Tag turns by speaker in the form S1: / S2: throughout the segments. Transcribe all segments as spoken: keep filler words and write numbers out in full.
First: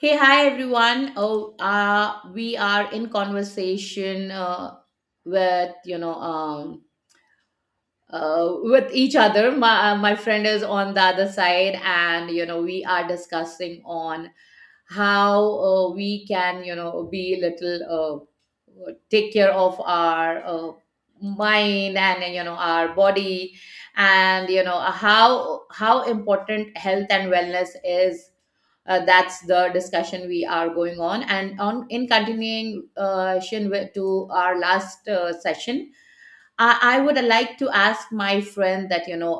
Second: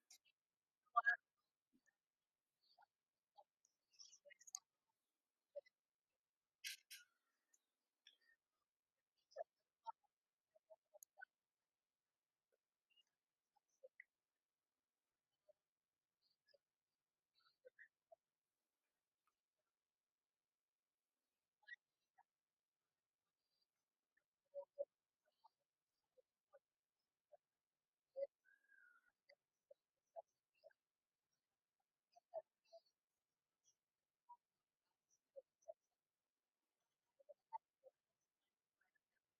S1: Hey, hi everyone. Oh, uh, we are in conversation uh, with you know um, uh, with each other. My uh, my friend is on the other side, and you know we are discussing on how uh, we can you know be little uh, take care of our uh, mind and you know our body and you know how how important health and wellness is, uh, that's the discussion we are going on and on in continuation with, to our last uh, session. I, I would like to ask my friend that, you know,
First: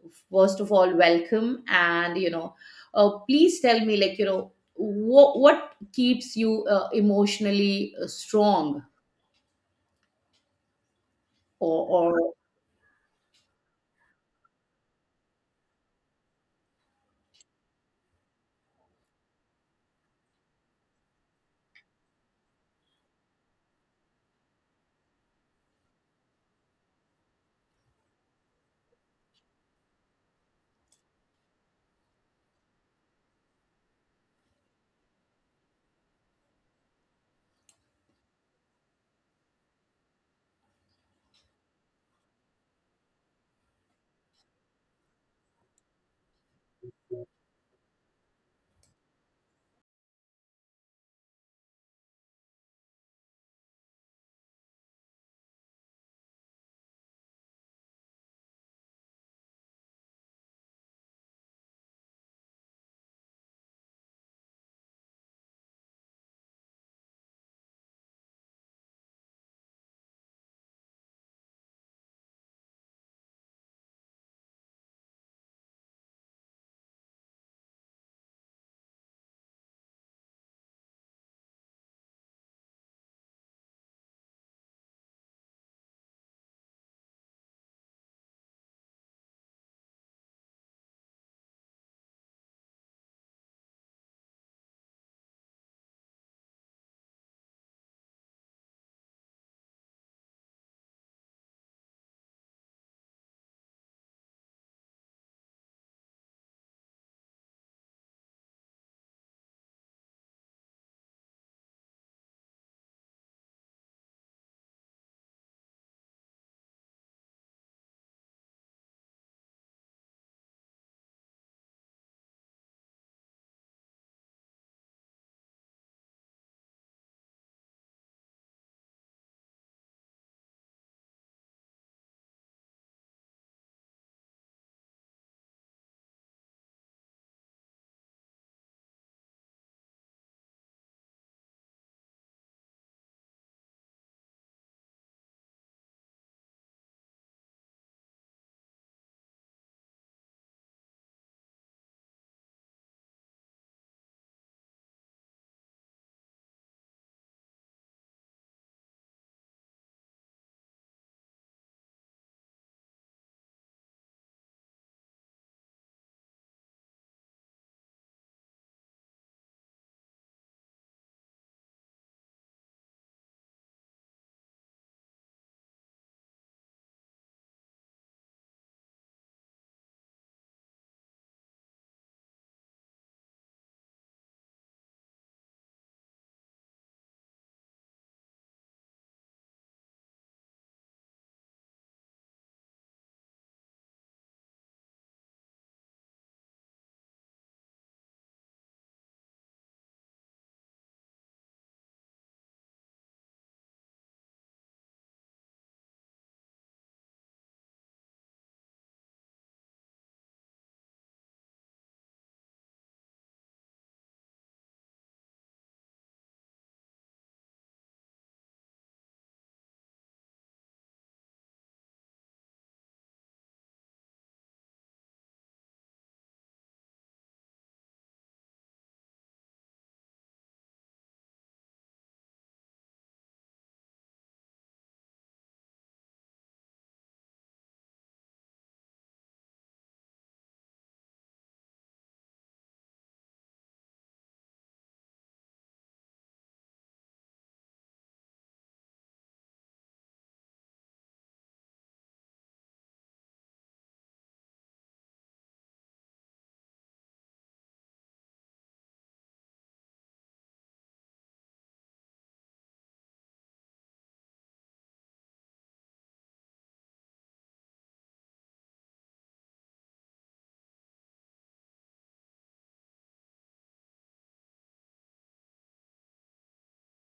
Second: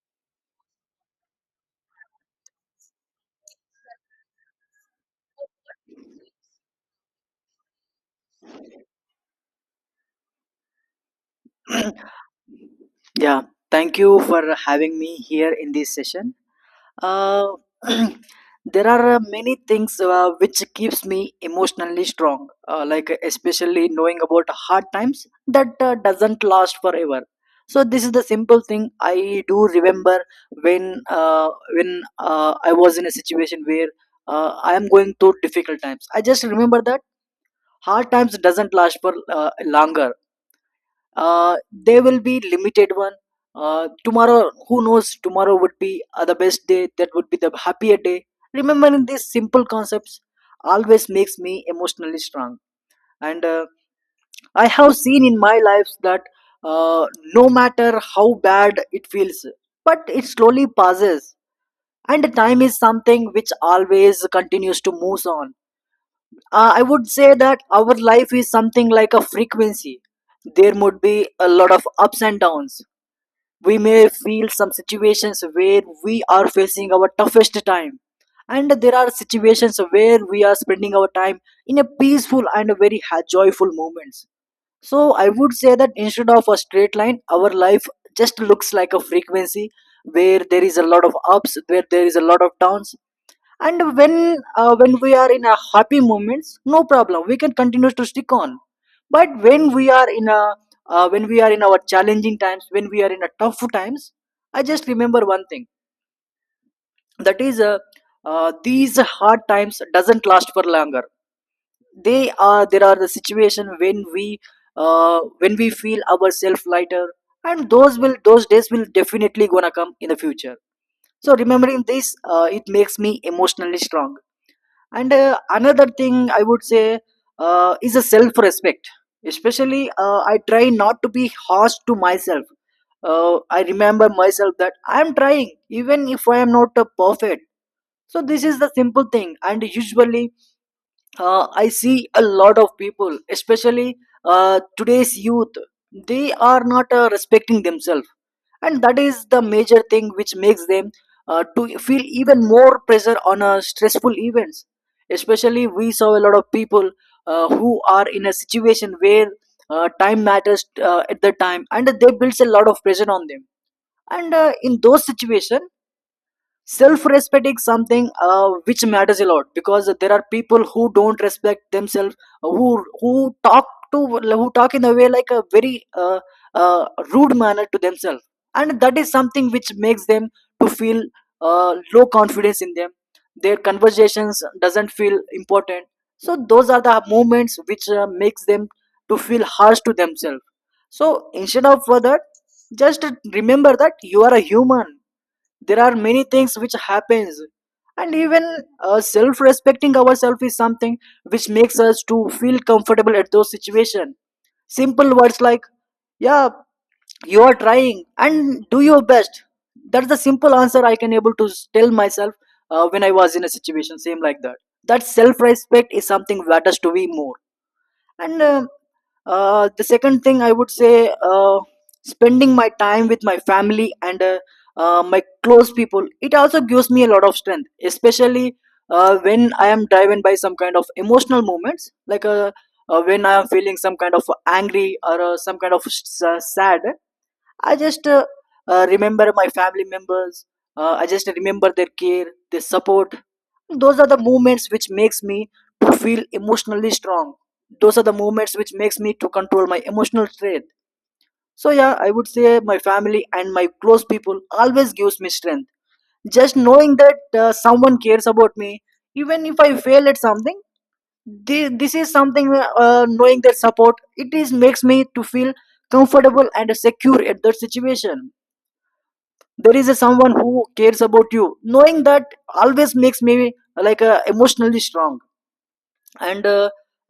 S1: uh, first of all, welcome. And, you know, uh, please tell me, like, you know, what, what keeps you uh, emotionally uh, strong or, or,
S2: Yeah, thank you for having me here in this session. Uh, there are uh, many things uh, which keeps me emotionally strong, uh, like especially knowing about hard times that uh, doesn't last forever. So this is the simple thing I do remember when uh, when uh, I was in a situation where uh, I am going through difficult times. I just remember that hard times doesn't last for uh, longer, uh, they will be limited one. Uh, tomorrow who knows, tomorrow would be uh, the best day, that would be the happier day. Remembering these simple concepts always makes me emotionally strong, and uh, I have seen in my life that, uh, no matter how bad it feels, but it slowly passes, and time is something which always continues to move on. uh, I would say that our life is something like a frequency. There would be a lot of ups and downs. We may feel some situations where we are facing our toughest time, and there are situations where we are spending our time in a peaceful and a very ha- joyful moments. So I would say that instead of a straight line, our life just looks like a frequency, where there is a lot of ups, where there is a lot of downs. And when uh, when we are in a happy moments, no problem, we can continue to stick on. But when we are in a uh, when we are in our challenging times, when we are in a tough times, I just remember one thing, that is, uh, uh, these hard times doesn't last for longer. They are, there are the situation when we, uh, when we feel ourselves lighter, and those will, those days will definitely gonna come in the future. So remembering this, uh, it makes me emotionally strong. And uh, another thing I would say, uh, is a self respect. Especially uh, I try not to be harsh to myself. uh, I remember myself that I am trying, even if I am not uh, perfect. So this is the simple thing. And usually uh, I see a lot of people, especially uh, today's youth, they are not uh, respecting themselves, and that is the major thing which makes them uh, to feel even more pressure on uh, stressful events. Especially we saw a lot of people uh, who are in a situation where uh, time matters uh, at the time, and they builds a lot of pressure on them. And uh, in those situation, self-respect is something, uh, which matters a lot, because there are people who don't respect themselves, uh, who who talk to who talk in a way like a very, uh, uh, rude manner to themselves. And that is something which makes them to feel uh, low confidence in them. Their conversations doesn't feel important. So those are the moments which uh, makes them to feel harsh to themselves. So instead of uh, that, just remember that you are a human. There are many things which happens, and even uh, self-respecting ourselves is something which makes us to feel comfortable at those situation. Simple words like, yeah, you are trying and do your best. That's the simple answer I can able to s- tell myself uh, when I was in a situation same like that, that self-respect is something matters to me more. And uh, uh, the second thing I would say, uh, spending my time with my family and uh, uh, my close people, it also gives me a lot of strength, especially uh, when I am driven by some kind of emotional moments, like uh, uh, when I am feeling some kind of angry or uh, some kind of s- uh, sad. I just uh, uh, remember my family members. Uh, I just remember their care, their support. Those are the moments which makes me to feel emotionally strong. Those are the moments which makes me to control my emotional state. So yeah, I would say my family and my close people always gives me strength. Just knowing that uh, someone cares about me, even if I fail at something, thi- this is something, uh, knowing that support, it is makes me to feel comfortable and secure at that situation. There is a someone who cares about you, knowing that always makes me like uh, emotionally strong. and uh,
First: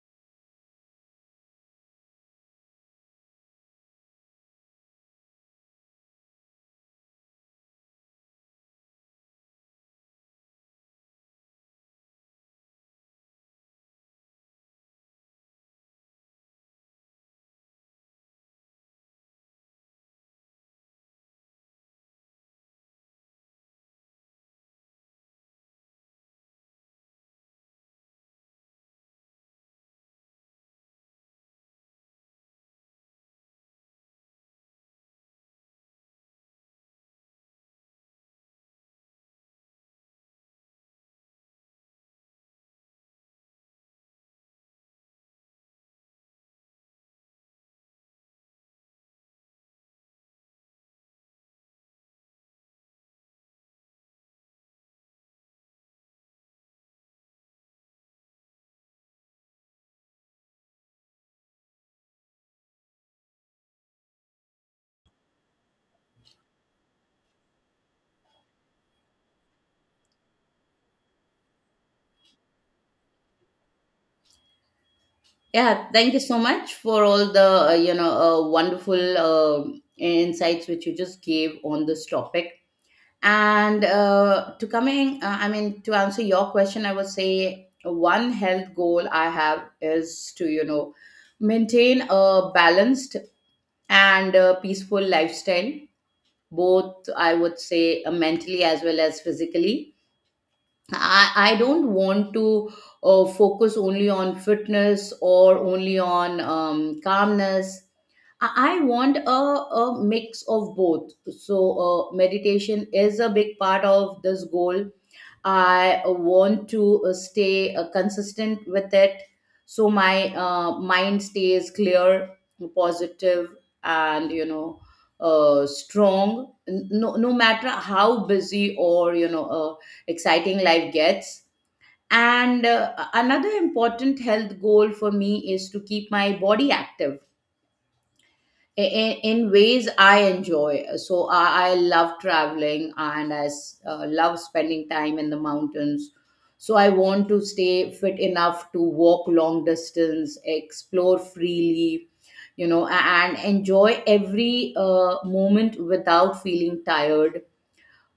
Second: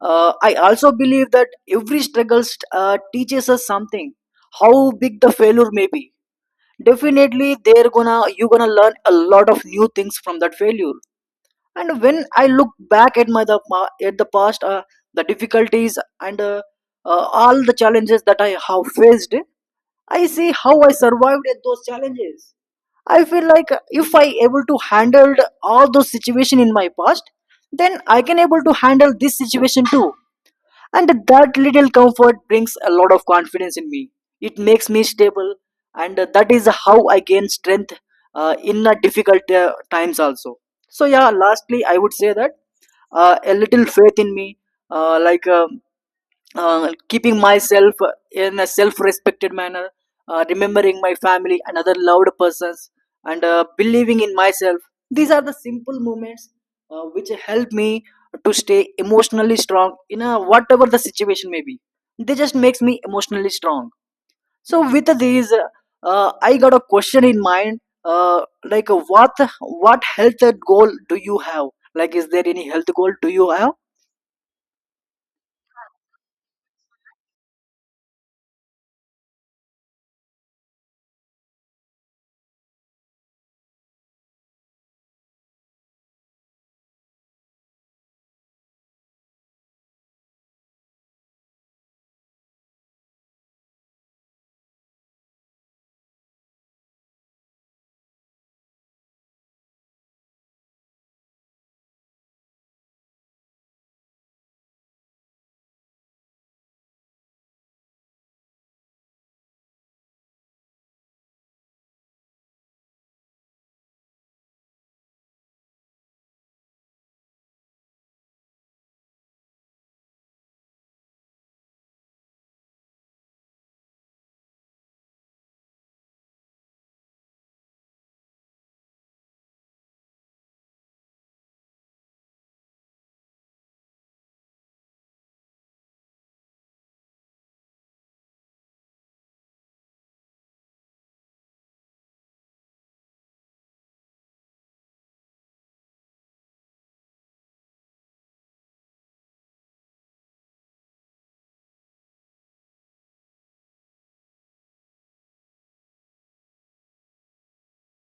S2: uh, I also believe that every struggle uh, teaches us something. How big the failure may be, definitely they're gonna, you're gonna learn a lot of new things from that failure. And when I look back at my the pa- at the past, uh, the difficulties and uh, uh, all the challenges that I have faced, I see how I survived at those challenges. I feel like, if I able to handle all those situation in my past, then I can able to handle this situation too. And that little comfort brings a lot of confidence in me. It makes me stable, and uh, that is how I gain strength uh, in uh, difficult uh, times also. So yeah, lastly, I would say that uh, a little faith in me, uh, like uh, uh, keeping myself in a self-respected manner, uh, remembering my family and other loved persons, and uh, believing in myself. These are the simple moments uh, which help me to stay emotionally strong in a, whatever the situation may be. They just makes me emotionally strong. So with these, uh, uh, I got a question in mind. Uh, like uh, what what health goal do you have? Like, is there any health goal do you have?
S1: yeah, thank you so much for all the, uh, you know, uh, wonderful uh, insights which you just gave on this topic. And uh, to coming uh, i mean to answer your question, I would say one health goal I have is to, you know, maintain a balanced and uh peaceful lifestyle, both I would say, uh, mentally as well as physically. I, I don't want to uh, focus only on fitness or only on um, calmness. I, I want a, a mix of both. So, uh, meditation is a big part of this goal. I want to uh, stay uh, consistent with it so my uh, mind stays clear, positive, and you know, uh, strong. N- No, no matter how busy or you know, uh, exciting life gets. And uh, another important health goal for me is to keep my body active in, in ways I enjoy. So I, I love traveling and I s- uh, love spending time in the mountains. So I want to stay fit enough to walk long distance, explore freely, you know, a- and enjoy every uh, moment without feeling tired.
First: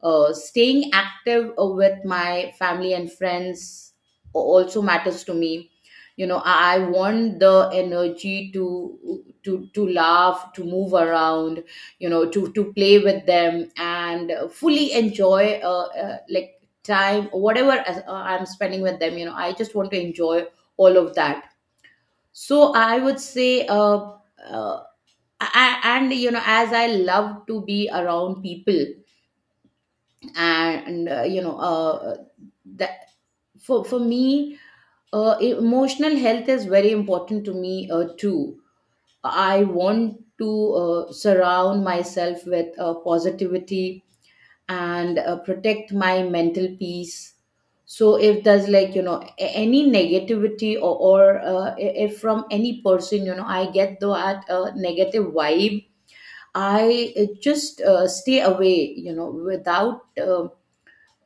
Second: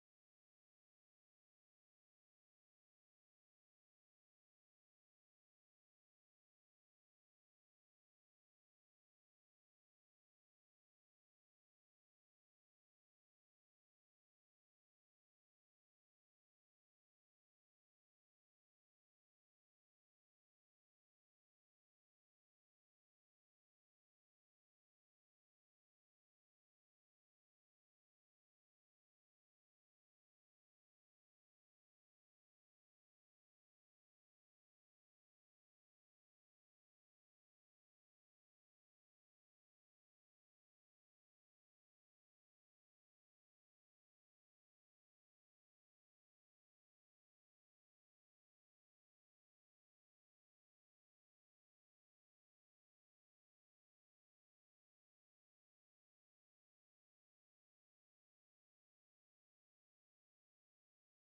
S1: uh, Staying active uh, with my family and friends a- also matters to me. You know, i I want the energy to to to laugh, to move around, you know, to to play with them and uh, fully enjoy uh, uh, like time whatever as- uh, I'm spending with them. You know, I just want to enjoy all of that. So I would say uh, uh, I, and you know, as I love to be around people and uh, you know uh, that for for me, uh, emotional health is very important to me uh, too. I want to uh, surround myself with uh, positivity and uh, protect my mental peace. So if there's like, you know, a- any negativity or, or uh, i- if from any person, you know, I get that uh, negative vibe, I uh, just uh, stay away, you know, without um,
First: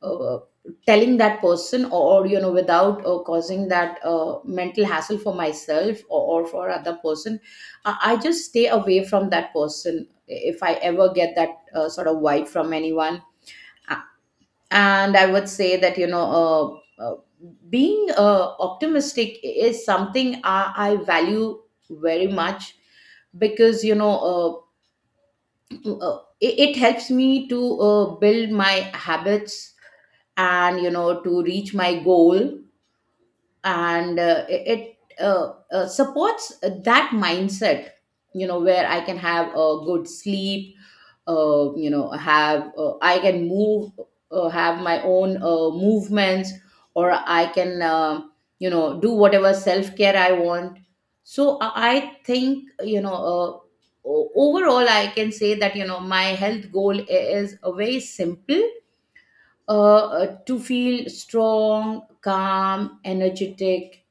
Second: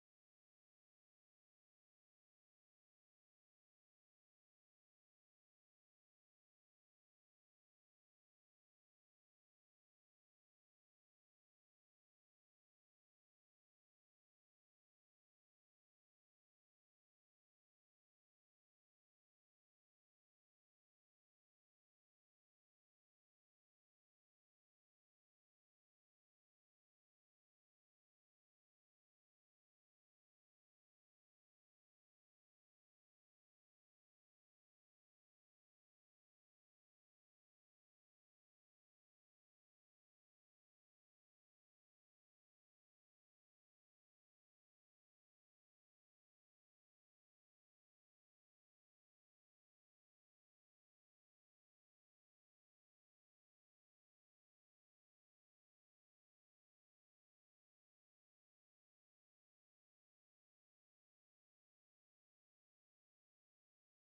S1: uh, telling that person or, you know, without uh, causing that uh, mental hassle for myself or, or for other person. I, I just stay away from that person if I ever get that uh, sort of vibe from anyone. A- and I would say that, you know uh, uh, being uh, optimistic is something I, I value very much. Because, you know uh, uh, it, it helps me to uh, build my habits and, you know, to reach my goal. And uh, it it, uh, uh, supports that mindset, you know, where I can have a good sleep, uh, you know, have uh, I can move, uh, have my own uh, movements, or I can, uh, you know, do whatever self care I want. So i I think, you know uh, o- overall I can say that, you know, my health goal i- is a very simple, uh, uh, to feel strong, calm, energetic,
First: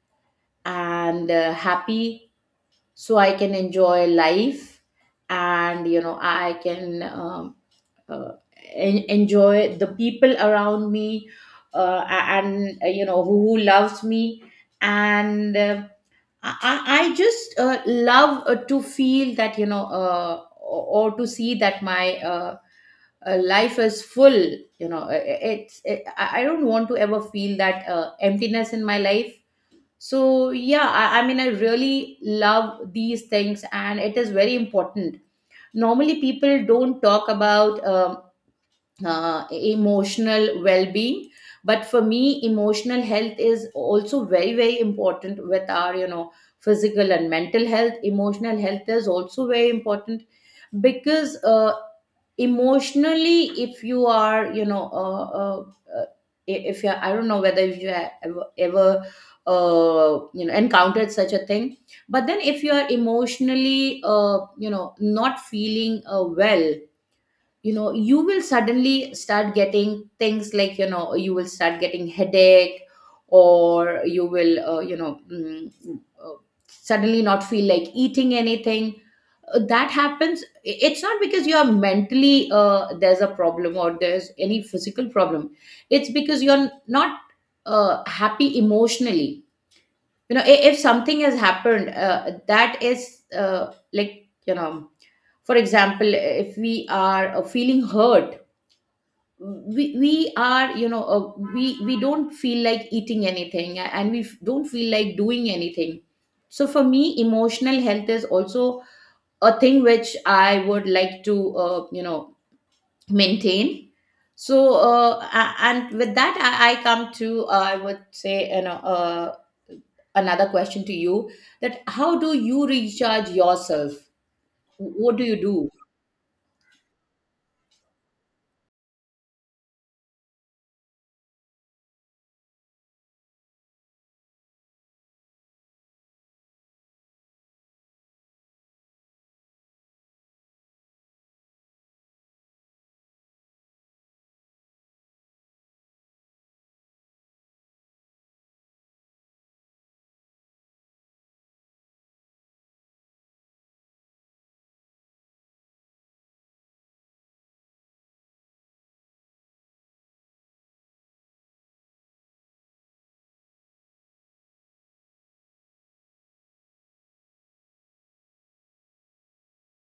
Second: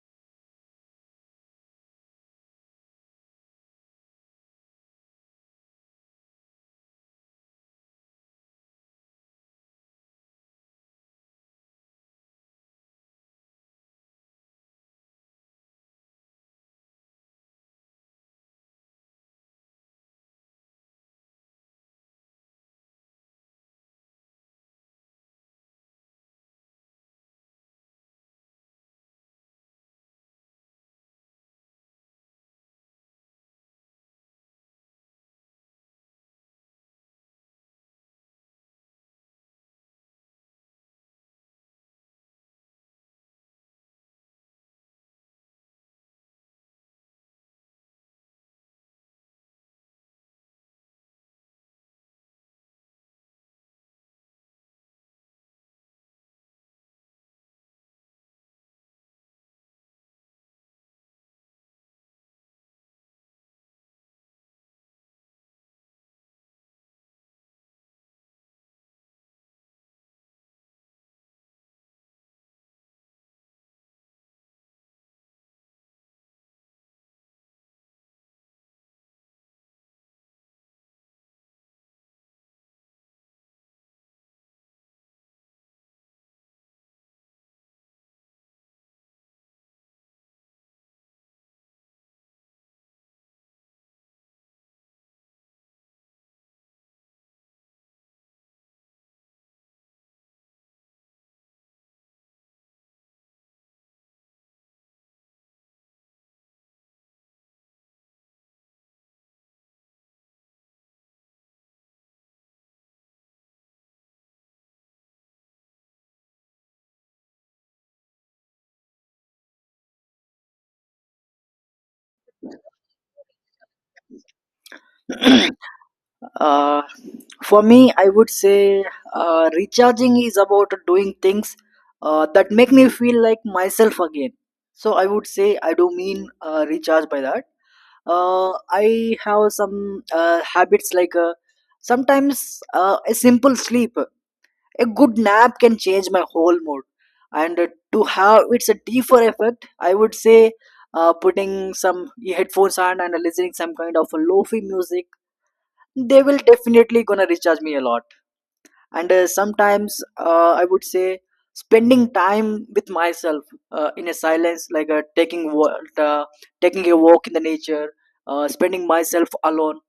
S1: and uh, happy, so I can enjoy life, and you know I can um, uh, en- enjoy the people around me uh, and, uh, you know, who, who loves me. And uh, I, I I just uh, love uh, to feel that, you know uh, or or to see that my uh, uh, life is full. You know uh, uh, it's uh, I I don't want to ever feel that uh, emptiness in my life. So yeah, I, I mean, I really love these things and it is very important. Normally people don't talk about um, uh, emotional well-being, but for me emotional health is also very very important. With our, you know, physical and mental health, emotional health is also very important. Because uh, emotionally, if you are, you know uh, uh, uh, if you are, I don't know whether you have ever, ever uh, you know encountered such a thing, but then if you are emotionally, uh, you know, not feeling uh, well, you know, you will suddenly start getting things like, you know, you will start getting headache, or you will, uh, you know, mm, uh, suddenly not feel like eating anything. Uh, that happens. I- it's not because you are mentally, uh, there's a problem or there's any physical problem. It's because you're not uh, happy emotionally. You know, i- if something has happened uh, that is uh, like you know for example, if we are uh, feeling hurt, we, we are, you know, uh, we we don't feel like eating anything, a- and we f- don't feel like doing anything. So for me emotional health is also a thing which I would like to, uh, you know, maintain. So uh, a- and with that i, I come to, uh, i would say, you know uh, another question to you, that how do you recharge yourself? What do you do?
S2: Uh, for me, I would say uh, recharging is about doing things uh, that make me feel like myself again. So I would say I do mean uh, recharge by that. Uh, I have some uh, habits like, uh, sometimes uh, a simple sleep, a good nap can change my whole mood. And uh, to have it's a deeper effect, I would say uh, putting some headphones on and listening some kind of a lofi music, they will definitely gonna recharge me a lot. And uh, sometimes uh, I would say spending time with myself uh, in a silence, like uh, taking wa- uh, taking a walk in the nature, uh, spending myself alone,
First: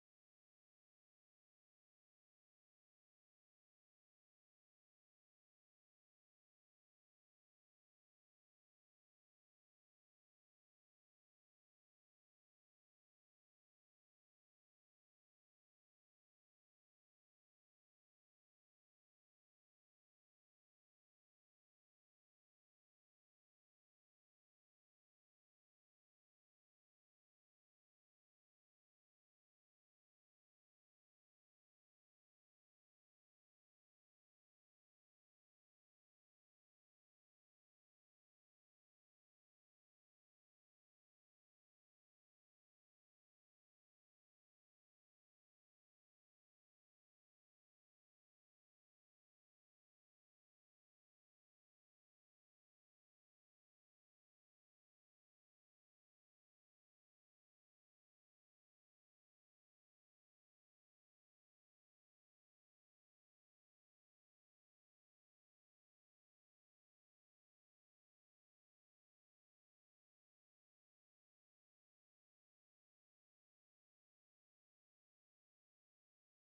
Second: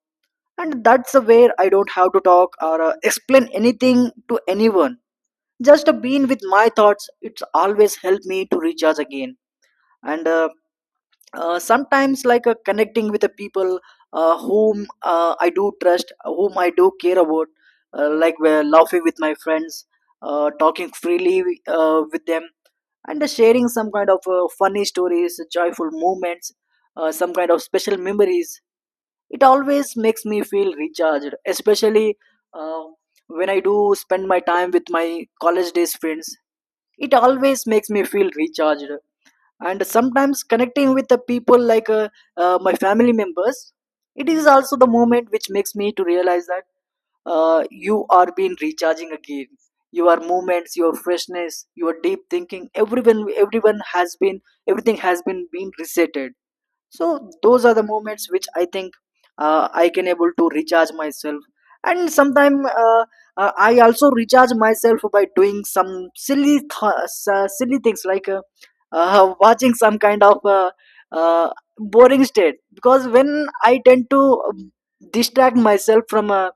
S2: and that's the where I don't have to talk or uh, explain anything to anyone. Just uh, being with my thoughts, it's always helped me to recharge again. And uh, uh, sometimes like uh, connecting with the people uh, whom uh, I do trust, whom I do care about, uh, like we're laughing with my friends, uh, talking freely uh, with them, and uh, sharing some kind of uh, funny stories, joyful moments, uh, some kind of special memories. It always makes me feel recharged, especially uh, when I do spend my time with my college days friends. It always makes me feel recharged. And sometimes connecting with the people like uh, uh, my family members, it is also the moment which makes me to realize that uh, you are being recharging again. Your movements, your freshness, your deep thinking, everyone everyone has been, everything has been being resetted. So those are the moments which I think uh, I can able to recharge myself. And sometime uh, uh, I also recharge myself by doing some silly th- uh, silly things, like uh, uh, watching some kind of uh, uh, boring state, because when I tend to um, distract myself from uh,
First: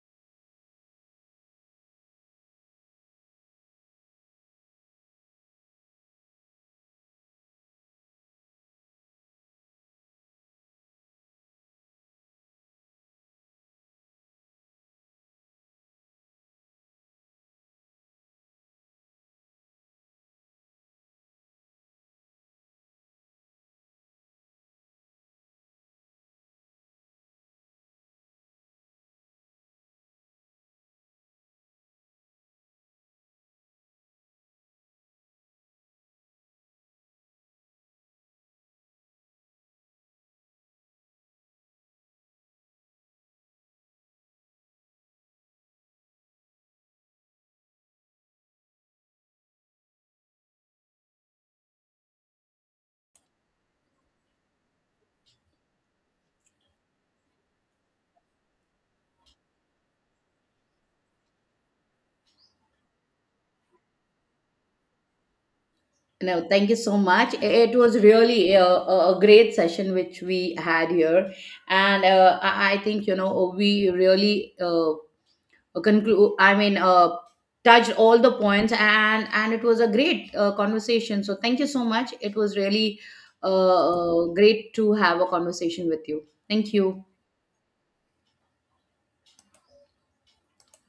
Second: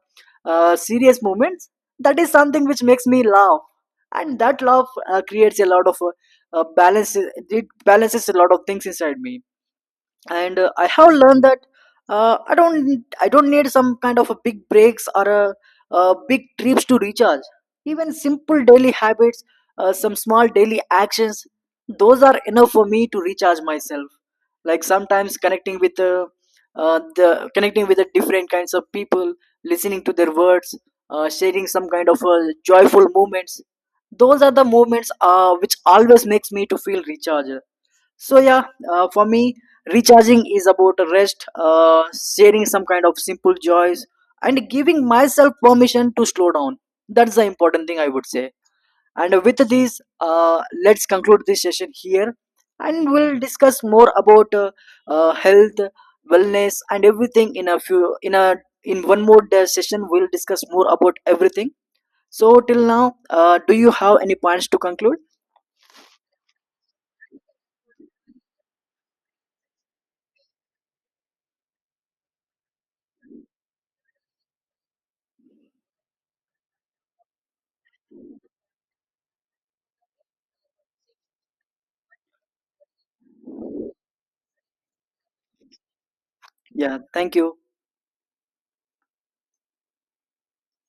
S2: uh, serious moments, that is something which makes me laugh, and that laugh uh, creates a lot of uh, uh, balance it balances a lot of things inside me. And uh, I have learned that uh, i don't I don't need some kind of a big breaks or a, uh big trips to recharge. Even simple daily habits, uh, some small daily actions, those are enough for me to recharge myself. Like sometimes connecting with uh, uh, the connecting with the different kinds of people, listening to their words, uh, sharing some kind of uh, joyful moments. Those are the moments uh, which always makes me to feel recharged. So yeah, uh, for me, recharging is about rest, uh, sharing some kind of simple joys, and giving myself permission to slow down. That's the important thing I would say. And with this, uh, let's conclude this session here, and we'll discuss more about uh, uh, health, wellness, and everything in a few in a, in one more day session. We'll discuss more about everything. So till now, uh, do you have any points to conclude?
S1: No, thank you so much. It was really a, a a great session which we had here, and uh, I I think, you know, we really uh, conclude, I mean, uh, touched all the points, and and it was a great uh, conversation. So thank you so much. It was really uh, uh, great to have a conversation with you. Thank
S2: Yeah,
S1: you.
S2: thank you.